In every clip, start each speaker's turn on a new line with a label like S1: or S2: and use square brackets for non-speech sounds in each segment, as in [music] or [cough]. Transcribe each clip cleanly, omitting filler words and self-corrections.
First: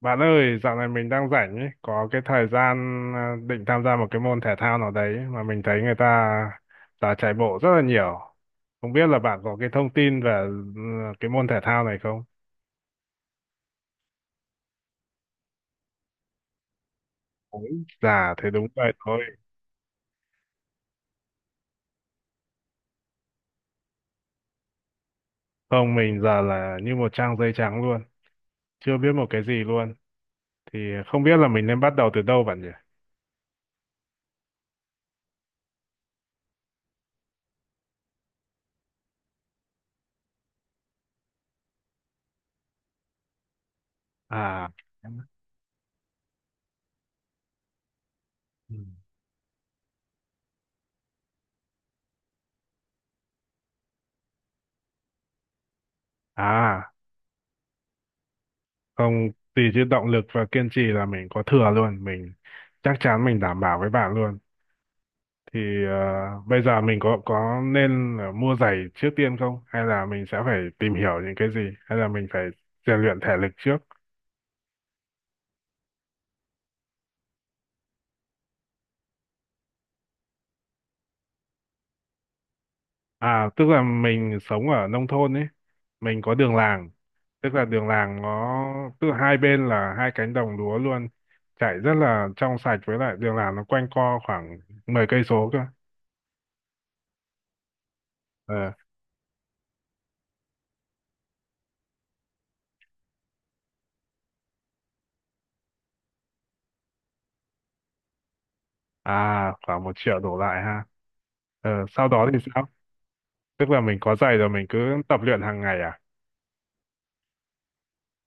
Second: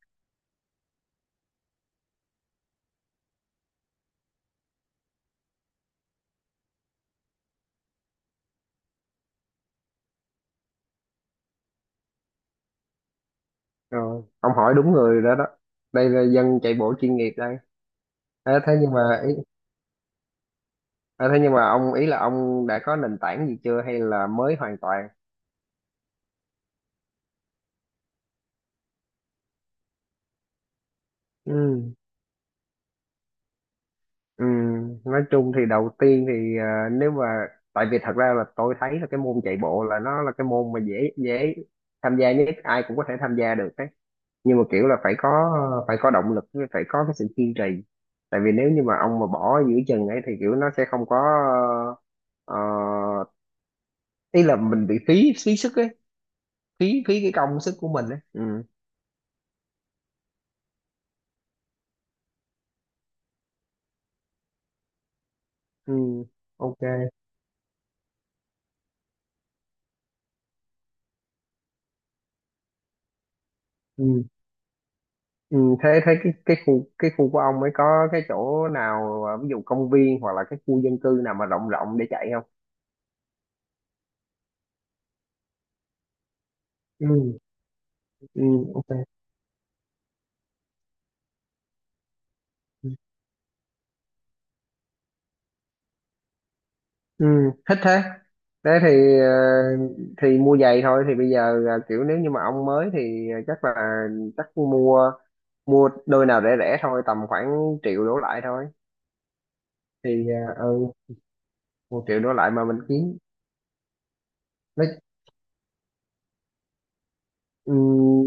S1: Bạn ơi, dạo này mình đang rảnh ấy, có cái thời gian định tham gia một cái môn thể thao nào đấy mà mình thấy người ta đã chạy bộ rất là nhiều. Không biết là bạn có cái thông tin về ừ, cái môn thể thao này không?
S2: Rồi, ông hỏi đúng người đó đó. Đây là dân chạy bộ chuyên nghiệp đây.
S1: Ôi, dạ, thế
S2: Thế
S1: đúng
S2: thế nhưng
S1: vậy thôi.
S2: mà ý, à, Thế nhưng mà ông ý là ông đã có nền tảng gì chưa hay là mới hoàn toàn?
S1: Không, mình giờ là như một trang giấy trắng luôn, chưa biết một cái gì luôn. Thì không biết là mình nên
S2: Ừ.
S1: bắt đầu từ đâu bạn nhỉ?
S2: Ừ, nói chung thì đầu tiên thì à, nếu mà tại vì thật ra là tôi thấy là cái môn chạy bộ là nó là cái môn mà dễ dễ tham gia nhất, ai cũng có thể tham gia được đấy, nhưng mà
S1: À,
S2: kiểu là phải có động lực, với phải có cái sự kiên trì. Tại vì nếu
S1: ừ.
S2: như mà ông mà bỏ giữa chừng ấy thì kiểu nó sẽ không có, ờ, ý là mình bị phí phí sức ấy,
S1: à,
S2: phí phí cái công sức của mình ấy. Ừ,
S1: không, tùy chứ động lực và kiên trì là mình có thừa luôn. Mình chắc chắn mình đảm bảo với bạn luôn. Thì
S2: ừ,
S1: bây giờ
S2: ok,
S1: mình có nên là mua giày trước tiên không, hay là mình sẽ phải tìm hiểu những cái gì, hay là mình phải rèn luyện thể lực trước?
S2: ừ, ừ, thế thế cái khu của ông ấy có cái chỗ nào, ví dụ công viên hoặc là cái khu dân cư nào mà rộng rộng để chạy không?
S1: À, tức là mình sống ở nông thôn ấy, mình có đường làng,
S2: Ừ,
S1: tức là đường làng
S2: ừ,
S1: nó
S2: ok,
S1: tức là hai bên là hai cánh đồng lúa luôn, chảy rất là trong sạch,
S2: ừ.
S1: với lại đường làng nó quanh co khoảng 10 cây số cơ.
S2: Ừ, thích thế. Thế
S1: Ờ,
S2: thì mua giày thôi. Thì bây giờ là kiểu nếu như mà ông mới thì chắc là, chắc mua mua đôi nào rẻ rẻ thôi, tầm khoảng triệu đổ lại thôi.
S1: à, khoảng một
S2: Thì
S1: triệu đổ lại ha?
S2: ừ,
S1: Ờ,
S2: một
S1: sau
S2: triệu
S1: đó
S2: đổ
S1: thì
S2: lại mà
S1: sao?
S2: mình kiếm,
S1: Tức là mình có giày rồi mình cứ
S2: nói.
S1: tập luyện hàng ngày À,
S2: Ừ,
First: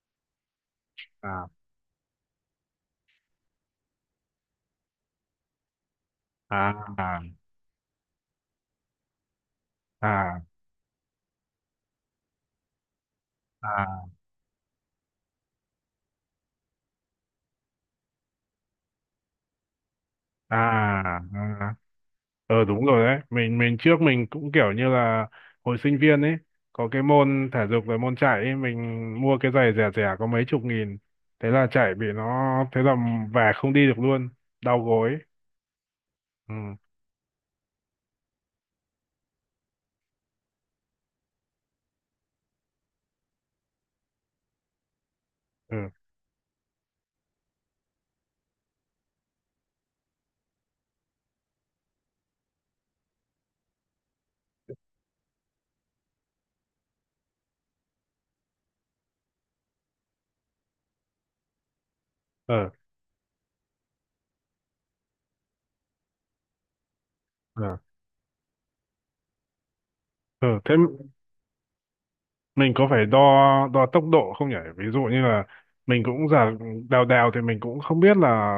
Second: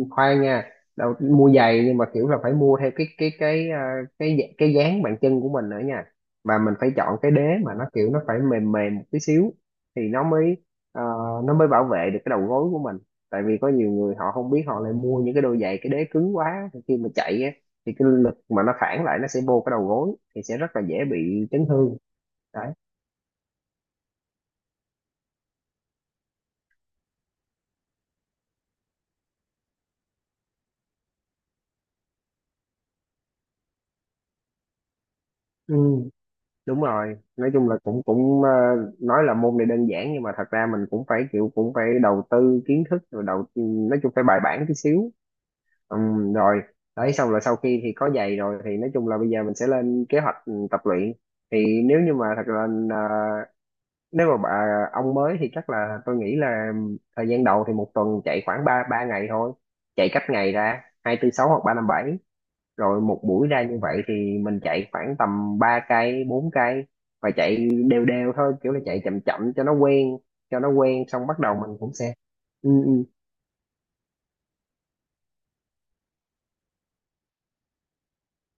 S2: khoan nha. Đầu
S1: à,
S2: mua giày nhưng mà kiểu là phải mua theo cái à, cái dạ- cái dáng bàn chân của mình nữa nha. Và
S1: à,
S2: mình phải chọn
S1: à,
S2: cái đế mà nó kiểu nó phải mềm mềm một tí xíu thì nó
S1: à.
S2: mới, ờ, nó mới bảo vệ được cái đầu gối của mình. Tại vì có nhiều
S1: À,
S2: người họ không biết, họ lại mua những cái đôi giày cái đế cứng quá, thì khi mà chạy á, thì cái lực mà nó phản lại nó sẽ vô cái đầu gối thì sẽ rất là dễ
S1: à, à.
S2: bị chấn thương.
S1: Ờ,
S2: Đấy.
S1: đúng rồi đấy, mình trước mình cũng kiểu như là hồi sinh viên ấy, có cái môn thể dục rồi môn chạy ấy, mình mua cái giày rẻ rẻ có mấy chục nghìn, thế là chạy bị nó, thế là về không đi được luôn, đau gối.
S2: Ừ.
S1: Ừ.
S2: Đúng rồi, nói chung là cũng cũng nói là môn này đơn giản nhưng mà thật ra mình cũng phải kiểu, cũng phải đầu tư kiến thức rồi đầu, nói chung phải bài bản tí xíu.
S1: Ừ.
S2: Rồi, đấy, xong rồi sau khi thì có giày rồi thì nói chung là bây giờ mình sẽ lên kế hoạch, tập luyện. Thì nếu như mà thật là, ờ, nếu mà ông mới thì chắc là tôi nghĩ là thời gian đầu thì một tuần chạy khoảng ba ba ngày thôi, chạy cách ngày ra hai tư sáu hoặc ba năm bảy.
S1: Ờ.
S2: Rồi một buổi ra như vậy thì mình chạy khoảng tầm 3 cây 4 cây, và chạy
S1: Ờ.
S2: đều đều thôi, kiểu là chạy chậm chậm cho nó quen,
S1: Ờ, thế
S2: xong bắt đầu mình cũng sẽ, ừ,
S1: mình có
S2: ừ,
S1: phải đo đo tốc độ không nhỉ, ví dụ như là mình cũng giờ đèo đèo thì mình cũng không biết là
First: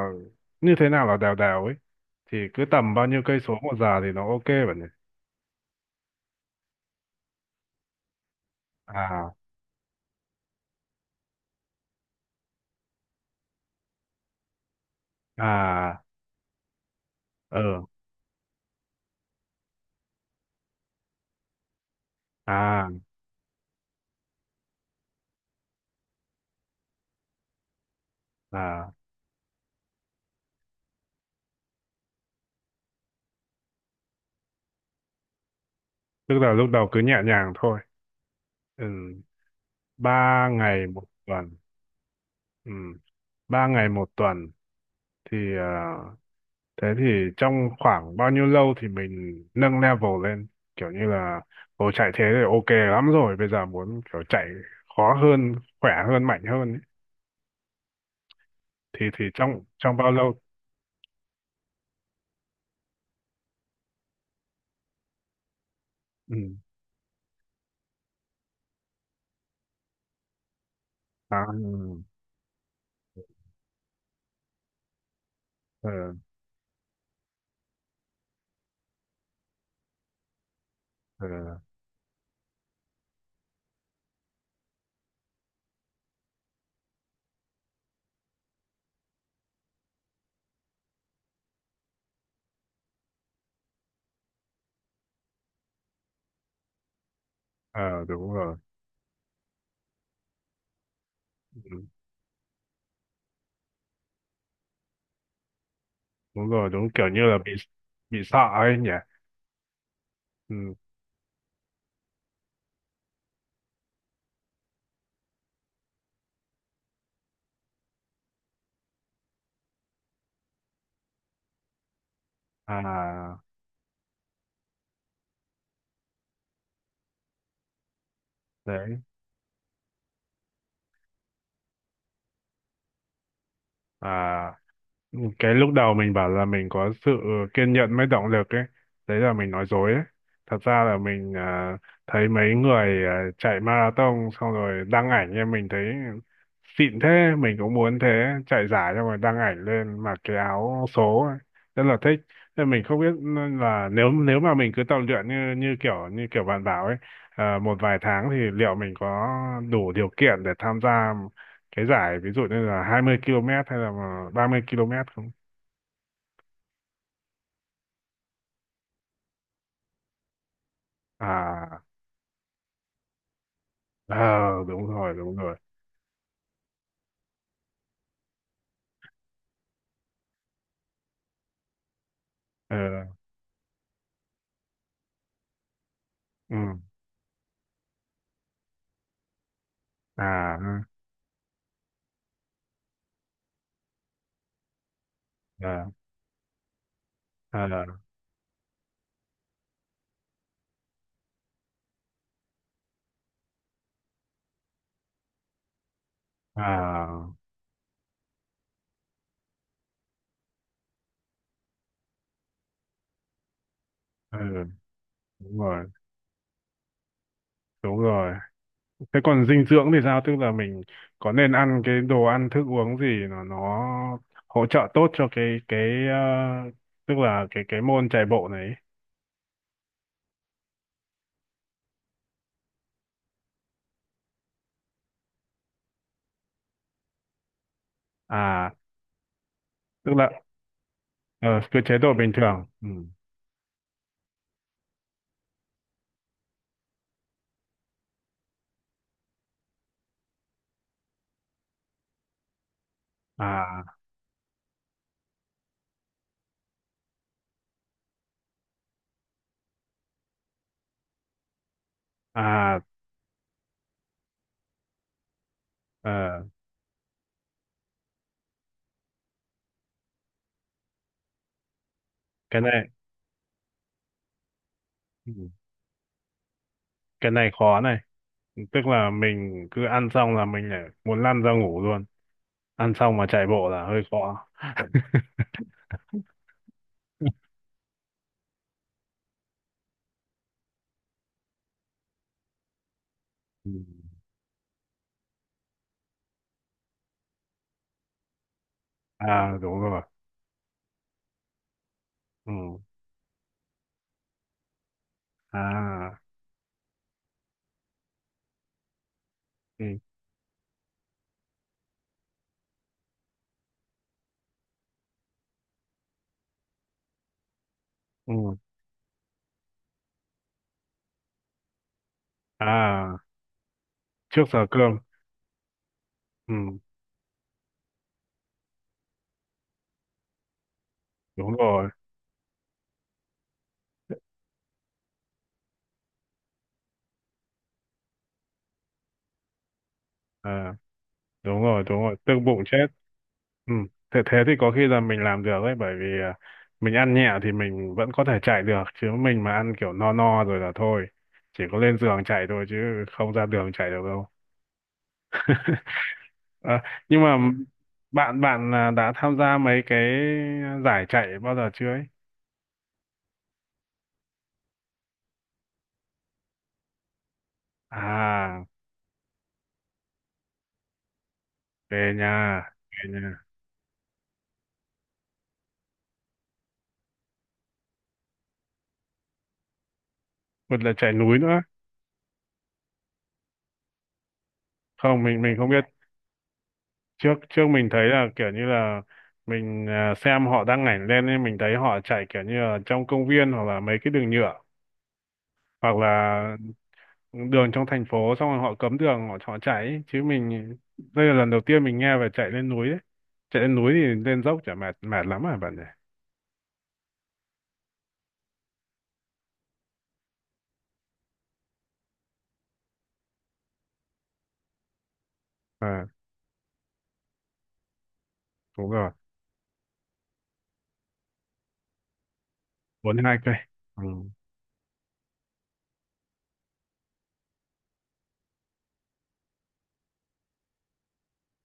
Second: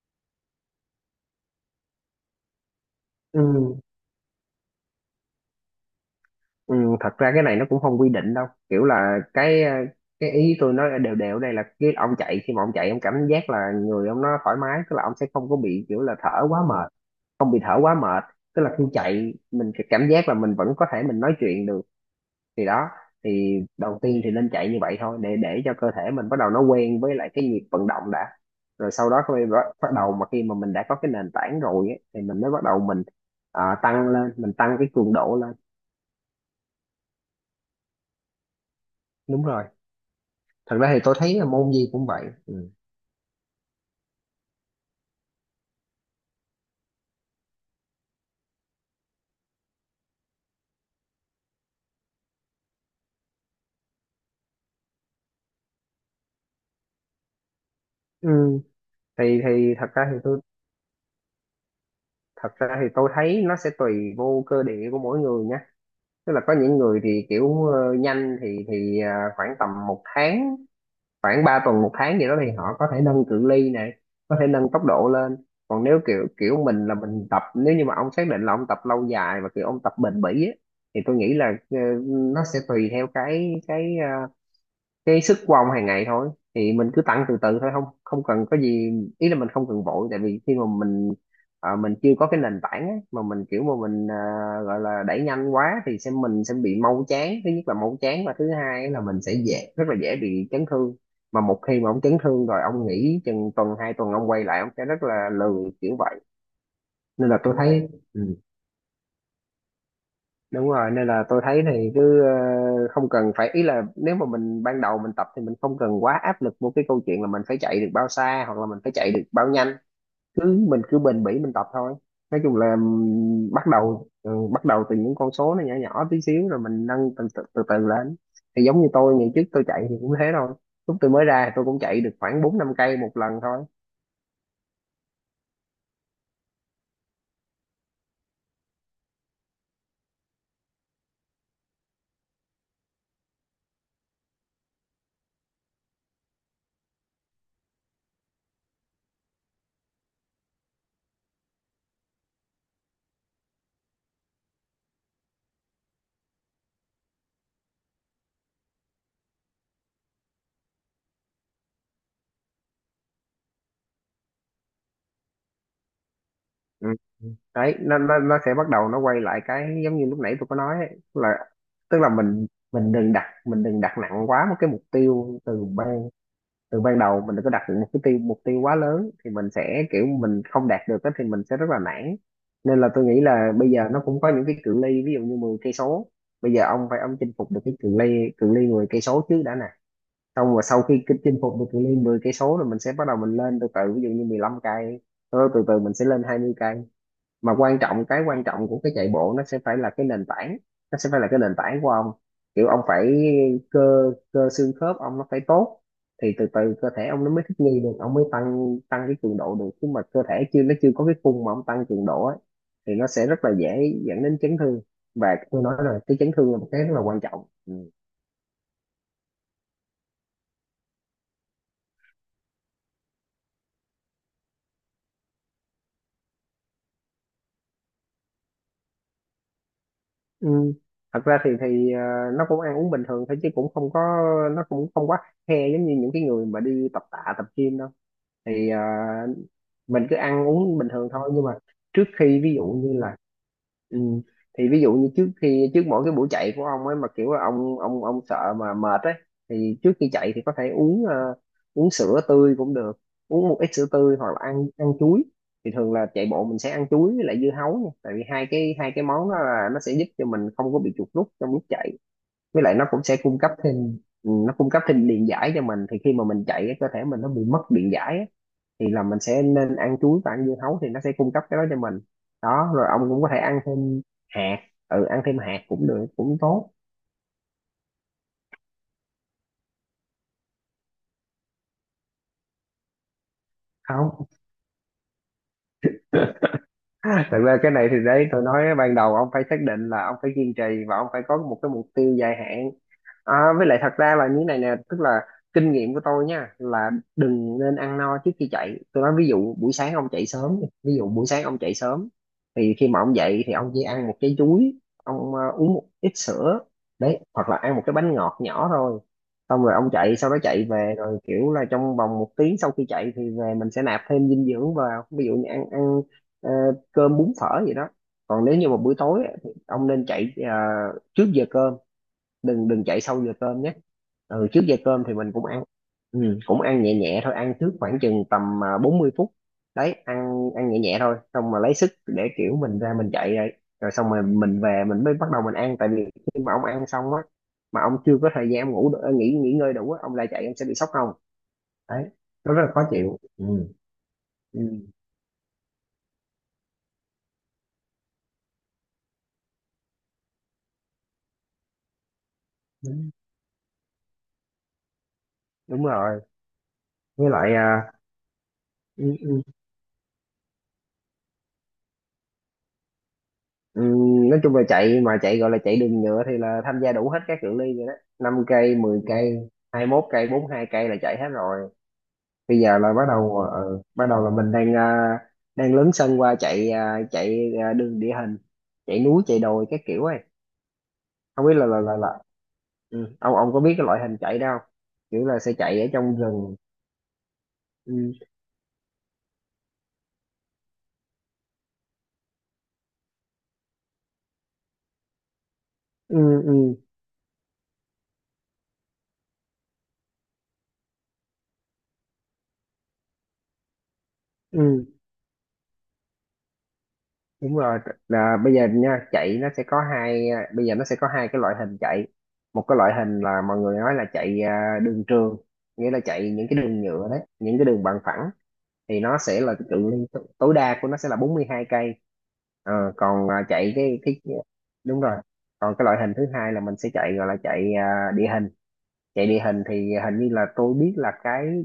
S1: như thế nào là đèo đèo ấy, thì cứ tầm bao nhiêu cây
S2: ừ,
S1: số một giờ thì nó ok bạn nhỉ?
S2: ừ. Thật ra cái này nó cũng không quy định đâu, kiểu là
S1: À.
S2: cái, cái ý tôi nói là đều đều ở đây là cái ông chạy, khi mà ông chạy ông cảm giác là người ông nó thoải mái, tức là ông sẽ không có bị kiểu
S1: À.
S2: là thở quá mệt, không bị thở
S1: Ờ.
S2: quá mệt, tức là khi chạy mình sẽ cảm giác là mình vẫn có thể mình nói chuyện được. Thì
S1: À.
S2: đó, thì đầu tiên thì nên chạy như vậy thôi để cho cơ thể mình bắt đầu nó quen với lại cái nhịp vận động đã. Rồi
S1: À,
S2: sau đó khi bắt bắt đầu mà khi mà mình đã có cái nền tảng rồi ấy, thì mình mới bắt đầu mình, tăng lên, mình tăng cái cường độ lên.
S1: tức là lúc đầu cứ nhẹ nhàng thôi. Ừ,
S2: Đúng rồi,
S1: ba
S2: thật
S1: ngày
S2: ra thì
S1: một
S2: tôi thấy là
S1: tuần.
S2: môn gì cũng vậy. Ừ.
S1: Ừ, ba ngày một tuần thì thế thì trong khoảng bao nhiêu lâu thì mình nâng level lên, kiểu như là ồ chạy thế thì ok lắm rồi, bây giờ muốn kiểu chạy khó hơn, khỏe hơn, mạnh hơn ấy,
S2: Ừ.
S1: thì trong
S2: Thì thật
S1: trong
S2: ra
S1: bao
S2: thì
S1: lâu?
S2: tôi Thật ra thì tôi thấy nó sẽ tùy vô cơ địa của mỗi người nhé. Tức
S1: Ừ.
S2: là có những người thì kiểu, nhanh thì khoảng tầm một tháng,
S1: À.
S2: khoảng 3 tuần một
S1: Ừ.
S2: tháng gì đó thì họ có thể nâng cự ly này, có thể nâng tốc độ lên. Còn nếu
S1: Ờ.
S2: kiểu kiểu mình là mình tập, nếu như mà ông xác định là ông tập lâu dài và kiểu ông tập bền bỉ á, thì tôi
S1: Ờ.
S2: nghĩ là, nó sẽ tùy theo cái sức của ông hàng ngày thôi. Thì mình cứ tăng từ từ thôi, không không cần có gì, ý là mình không cần vội. Tại vì khi mà mình, mình chưa có cái nền tảng á, mà mình kiểu mà mình, gọi là đẩy nhanh quá thì mình sẽ bị mau chán, thứ nhất là mau
S1: Ờ,
S2: chán,
S1: đúng
S2: và thứ
S1: rồi.
S2: hai là mình sẽ dễ, rất là dễ bị chấn thương. Mà một khi
S1: Ừ.
S2: mà ông chấn thương rồi ông nghỉ chừng tuần 2 tuần ông quay lại ông sẽ rất là lười kiểu vậy.
S1: Đúng rồi, đúng, kiểu như
S2: Nên
S1: là
S2: là tôi thấy,
S1: bị
S2: ừ,
S1: sợ ấy nhỉ.
S2: đúng
S1: Ừ.
S2: rồi, nên là tôi thấy thì cứ, không cần phải, ý là nếu mà mình ban đầu mình tập thì mình không cần quá áp lực một cái câu chuyện là mình phải chạy được bao xa hoặc là mình phải chạy được bao nhanh. Cứ mình cứ bền bỉ mình tập thôi. Nói chung là
S1: À,
S2: bắt đầu từ những con số nó nhỏ nhỏ tí xíu rồi mình nâng từ từ, từ từ lên. Thì giống như
S1: đấy,
S2: tôi ngày trước tôi chạy thì cũng thế thôi, lúc tôi mới ra tôi cũng chạy được khoảng bốn năm cây một lần thôi.
S1: à, cái lúc đầu mình bảo là mình có sự kiên nhẫn mới động lực ấy, đấy là mình nói dối ấy. Thật ra là mình thấy mấy người chạy marathon xong rồi đăng ảnh em, mình thấy xịn thế, mình cũng muốn thế. Chạy giải xong rồi đăng ảnh lên mặc cái áo số ấy, rất là thích. Nên mình không biết là nếu nếu mà mình cứ tập luyện như như kiểu bạn bảo ấy, à, một vài tháng thì liệu mình có đủ điều kiện để tham gia cái giải ví dụ như là 20 km hay là mà 30 km không?
S2: Ừ. Đấy, nó sẽ bắt đầu nó quay lại cái giống như lúc nãy tôi có nói ấy, tức là,
S1: À.
S2: tức là mình mình đừng đặt,
S1: Ờ,
S2: nặng quá một cái mục
S1: đúng rồi, đúng
S2: tiêu
S1: rồi.
S2: từ ban, đầu. Mình đừng có đặt một cái mục tiêu quá lớn thì mình sẽ kiểu mình không đạt được á thì mình sẽ rất là nản.
S1: Ờ.
S2: Nên là tôi nghĩ là bây giờ nó cũng có những cái cự ly, ví dụ như 10 cây số. Bây giờ
S1: Ừ.
S2: ông phải, ông chinh phục được cái cự ly 10 cây số trước đã nè. Xong
S1: À.
S2: rồi sau khi cái chinh phục được cự ly 10 cây số rồi mình sẽ bắt đầu mình lên từ từ, ví dụ như 15 cây, sau đó từ từ
S1: Ờ.
S2: mình sẽ lên 20 cây. Mà
S1: Ờ.
S2: quan trọng cái quan trọng của cái chạy bộ nó sẽ phải là cái nền tảng, nó sẽ phải là cái nền tảng của ông. Kiểu ông phải, cơ cơ xương khớp ông nó phải tốt. Thì từ từ cơ thể
S1: À.
S2: ông nó mới thích nghi được ông mới tăng tăng cái cường độ được. Chứ mà cơ thể chưa nó chưa có cái khung mà ông tăng cường độ ấy, thì nó sẽ rất là dễ dẫn
S1: Ừ,
S2: đến chấn thương. Và
S1: đúng
S2: tôi nói
S1: rồi,
S2: rồi, cái chấn thương là một cái rất là quan trọng. Ừ.
S1: đúng rồi. Thế còn dinh dưỡng thì sao, tức là mình có nên ăn cái đồ ăn thức uống gì nó hỗ trợ tốt cho cái ờ, tức là cái môn chạy bộ này ấy?
S2: Ừ. Thật ra thì nó cũng ăn uống bình thường thôi chứ cũng không có, nó cũng không quá khe giống như những cái người mà đi tập tạ tập gym đâu. Thì
S1: À,
S2: mình
S1: tức
S2: cứ
S1: là
S2: ăn uống bình thường thôi, nhưng mà
S1: ờ, cái chế
S2: trước
S1: độ bình
S2: khi ví
S1: thường.
S2: dụ
S1: Ừ.
S2: như là, ừ, thì ví dụ như trước khi, trước mỗi cái buổi chạy của ông ấy mà kiểu là ông sợ mà mệt ấy, thì trước khi chạy thì có thể uống, uống sữa tươi cũng được, uống một ít
S1: À.
S2: sữa tươi hoặc là ăn, ăn chuối. Thì thường là chạy bộ mình sẽ ăn chuối với lại dưa hấu nha. Tại vì hai cái món đó là nó sẽ giúp cho mình không có bị chuột rút trong lúc chạy, với lại
S1: À.
S2: nó cũng sẽ cung cấp thêm, nó cung cấp thêm điện giải cho mình, thì khi mà
S1: Ờ,
S2: mình chạy cái cơ thể mình nó bị mất điện giải á, thì là mình sẽ nên ăn chuối và ăn dưa hấu thì nó sẽ cung cấp cái đó cho mình.
S1: cái
S2: Đó, rồi
S1: này.
S2: ông cũng có thể ăn thêm hạt, ừ, ăn thêm
S1: Ừ.
S2: hạt cũng được, cũng tốt.
S1: Cái này khó này, tức là mình cứ ăn xong là mình lại muốn lăn ra ngủ luôn, ăn xong mà chạy bộ là hơi
S2: Không,
S1: khó.
S2: [laughs] thật ra cái này thì, đấy, tôi nói ban đầu ông phải xác định là ông phải kiên trì, và ông phải có một cái mục tiêu dài hạn. À, với
S1: Ừ.
S2: lại thật ra là như này nè, tức là kinh nghiệm của tôi nha là đừng nên ăn no trước khi chạy. Tôi nói, ví dụ
S1: À,
S2: buổi
S1: đúng
S2: sáng
S1: rồi.
S2: ông chạy sớm, đi. Ví dụ buổi sáng ông chạy sớm, thì
S1: Ừ.
S2: khi mà ông dậy thì ông chỉ ăn một trái chuối, ông, uống một ít
S1: À.
S2: sữa. Đấy, hoặc là ăn một cái bánh ngọt nhỏ thôi. Xong rồi
S1: Ừ.
S2: ông chạy, sau đó chạy về, rồi kiểu là trong vòng một tiếng sau khi chạy thì về mình sẽ nạp thêm dinh dưỡng vào, ví dụ như ăn ăn ờ, cơm bún phở gì đó. Còn nếu
S1: Ừ.
S2: như mà buổi tối á, thì ông nên chạy trước giờ cơm, đừng đừng chạy
S1: À,
S2: sau giờ cơm nhé.
S1: trước
S2: Ừ, trước
S1: giờ
S2: giờ
S1: cơm.
S2: cơm thì mình cũng ăn, ừ, cũng
S1: Ừ,
S2: ăn nhẹ nhẹ thôi, ăn trước khoảng chừng tầm 40 phút. Đấy, ăn ăn nhẹ nhẹ thôi, xong
S1: đúng
S2: mà lấy
S1: rồi.
S2: sức để kiểu mình ra mình chạy rồi, rồi xong rồi mình về mình mới bắt đầu mình ăn. Tại vì khi mà ông ăn xong á, mà ông chưa có thời gian ông nghỉ nghỉ ngơi đủ á, ông lại chạy ông sẽ
S1: À,
S2: bị sốc không.
S1: đúng rồi, đúng
S2: Đấy,
S1: rồi, tức
S2: nó rất
S1: bụng
S2: là khó
S1: chết.
S2: chịu. Ừ.
S1: Ừ. Thế thế thì
S2: Ừ.
S1: có khi là mình làm được đấy, bởi vì mình ăn nhẹ thì mình vẫn có thể chạy được, chứ mình mà ăn kiểu no no rồi là thôi, chỉ có lên giường chạy thôi chứ
S2: Đúng,
S1: không ra đường chạy được.
S2: đúng rồi.
S1: Ờ, nhưng
S2: Với
S1: mà
S2: lại, à,
S1: bạn bạn đã
S2: ừ,
S1: tham
S2: ừ.
S1: gia mấy cái giải chạy bao giờ chưa ấy?
S2: Nói chung là chạy, mà chạy gọi là chạy đường nhựa thì là tham gia đủ hết các cự ly rồi đó. Năm
S1: À,
S2: cây, 10 cây, hai mốt cây, bốn hai cây là chạy hết rồi.
S1: về
S2: Bây
S1: nhà,
S2: giờ là bắt
S1: về
S2: đầu,
S1: nhà.
S2: bắt đầu là mình đang đang lớn sân qua chạy chạy đường địa hình, chạy núi chạy đồi các kiểu ấy.
S1: Một là chạy núi
S2: Không biết
S1: nữa.
S2: là. Ừ. Ông có biết cái loại hình chạy đó không?
S1: Không,
S2: Kiểu là
S1: mình
S2: sẽ
S1: mình không biết.
S2: chạy ở trong rừng.
S1: Trước trước mình
S2: Ừ.
S1: thấy là kiểu như là mình xem họ đăng ảnh lên nên mình thấy họ chạy kiểu như là trong công viên, hoặc là mấy cái đường nhựa, hoặc
S2: Ừ,
S1: là
S2: ừ,
S1: đường trong thành phố xong rồi họ cấm đường họ họ chạy ấy. Chứ mình đây là lần đầu tiên mình nghe về chạy lên núi ấy. Chạy lên núi thì lên dốc chả
S2: ừ.
S1: mệt mệt lắm à bạn nhỉ?
S2: Đúng rồi. Là bây giờ nha, chạy nó sẽ có hai, bây giờ nó sẽ có hai cái loại hình chạy. Một cái loại hình là mọi người nói là chạy, đường trường, nghĩa là
S1: À,
S2: chạy những cái đường nhựa đấy, những cái đường bằng phẳng,
S1: đúng
S2: thì
S1: rồi.
S2: nó sẽ là cái cự ly tối đa của nó sẽ là 42 cây. Ờ,
S1: bốn
S2: còn
S1: hai cây
S2: chạy cái
S1: Ừ.
S2: cái đúng rồi, còn cái loại hình thứ hai là mình sẽ chạy gọi là chạy địa hình. Chạy địa hình thì hình như là tôi biết là cái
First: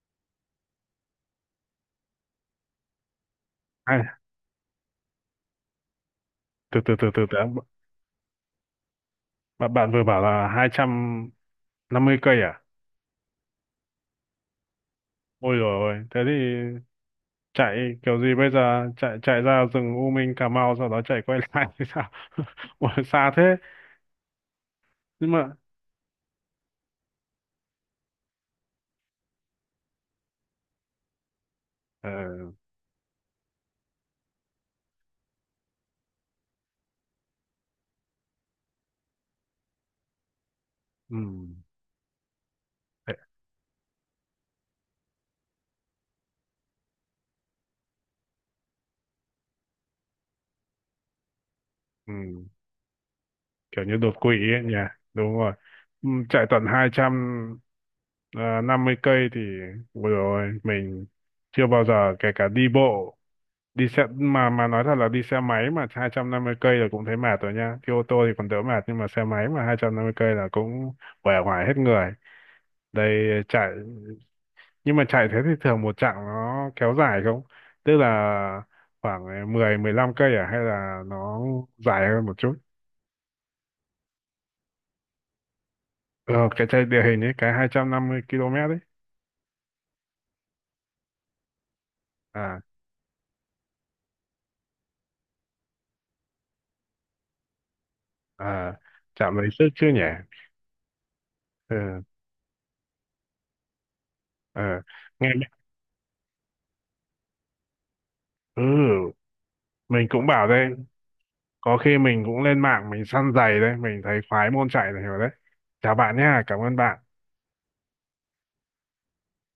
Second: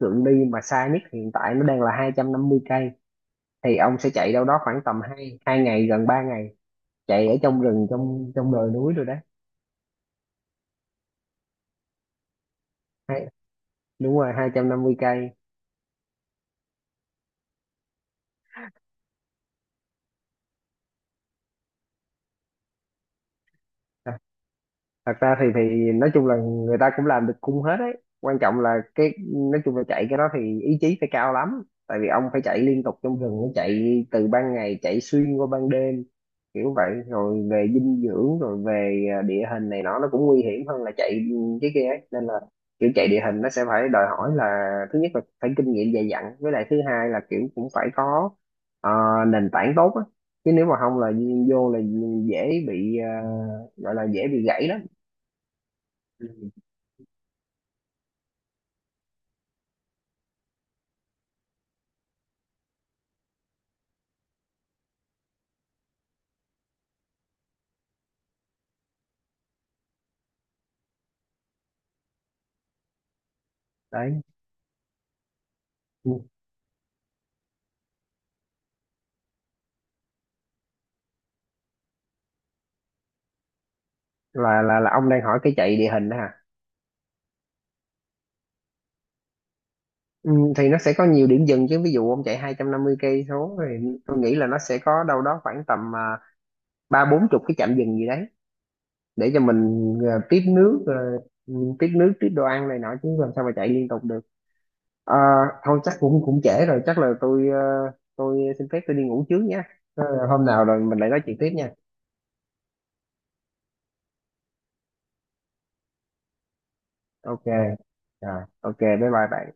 S2: cự ly mà xa nhất hiện tại nó đang là 250 cây, thì ông
S1: Hai,
S2: sẽ chạy đâu đó khoảng tầm hai hai ngày gần 3 ngày,
S1: từ từ từ từ
S2: chạy ở
S1: từ,
S2: trong rừng, trong trong đồi núi rồi đấy.
S1: bạn bạn vừa bảo là 250 cây à?
S2: Hai- Đúng rồi, 250 cây.
S1: Ôi rồi ôi, thế thì chạy kiểu gì bây giờ, chạy chạy ra rừng U Minh Cà Mau sau đó chạy quay [laughs] lại thì sao? [laughs] Ôi, xa thế.
S2: Thật
S1: Nhưng
S2: ra thì
S1: mà
S2: nói chung là người ta cũng làm được cung hết đấy, quan trọng là cái, nói chung là chạy cái đó thì ý chí phải cao lắm, tại vì
S1: ờ,
S2: ông phải chạy liên tục trong rừng, nó chạy từ ban ngày chạy xuyên qua ban đêm kiểu vậy, rồi về dinh dưỡng rồi về địa hình này nọ nó cũng nguy hiểm hơn là
S1: ừ.
S2: chạy cái kia ấy, nên là kiểu chạy
S1: Thế.
S2: địa hình nó sẽ phải đòi hỏi là thứ nhất là phải kinh nghiệm dày dặn, với lại thứ hai là kiểu cũng phải có, ờ, nền tảng tốt á, chứ nếu mà không là vô là
S1: Ừ.
S2: dễ bị,
S1: Kiểu
S2: gọi
S1: như
S2: là
S1: đột quỵ
S2: dễ bị
S1: ấy
S2: gãy
S1: nhỉ.
S2: đó.
S1: Đúng rồi. Ừ,
S2: Ừ.
S1: chạy tận 200 ờ, 50 cây thì vừa rồi mình chưa bao giờ, kể cả đi bộ, đi xe, mà nói thật là đi xe máy mà 250 cây là cũng thấy mệt rồi nha, đi ô tô thì còn đỡ mệt nhưng mà xe máy mà 250 cây là cũng uể oải hết người. Đây chạy,
S2: Đấy.
S1: nhưng mà chạy thế thì thường một
S2: Ừ.
S1: chặng nó kéo dài không, tức là khoảng mười mười 15 cây à, hay là nó dài hơn một chút?
S2: Là ông đang hỏi cái chạy địa hình đó hả?
S1: Ờ, cái chạy địa hình ấy, cái 250 km ấy.
S2: Ừ, thì nó sẽ có nhiều điểm dừng chứ, ví dụ ông chạy
S1: À.
S2: 250 cây số thì tôi nghĩ là nó sẽ có đâu đó khoảng tầm ba bốn chục cái trạm dừng gì đấy,
S1: À,
S2: để
S1: chạm
S2: cho
S1: lấy
S2: mình
S1: sức chứ nhỉ?
S2: tiếp nước, ừ,
S1: Ừ,
S2: tiếp nước tiếp đồ ăn này nọ, chứ làm sao mà chạy liên tục được.
S1: ừ.
S2: Ờ,
S1: Nghe.
S2: thôi chắc cũng cũng trễ rồi, chắc là tôi tôi xin phép tôi đi
S1: Ừ,
S2: ngủ trước nhé.
S1: mình cũng
S2: Ờ, hôm
S1: bảo
S2: nào
S1: đây,
S2: rồi mình lại nói chuyện tiếp nha.
S1: có khi mình cũng lên mạng mình săn giày đấy, mình thấy khoái môn chạy này rồi đấy. Chào bạn nhá, cảm ơn bạn.
S2: Ok. Rồi, ok, bye bye bạn.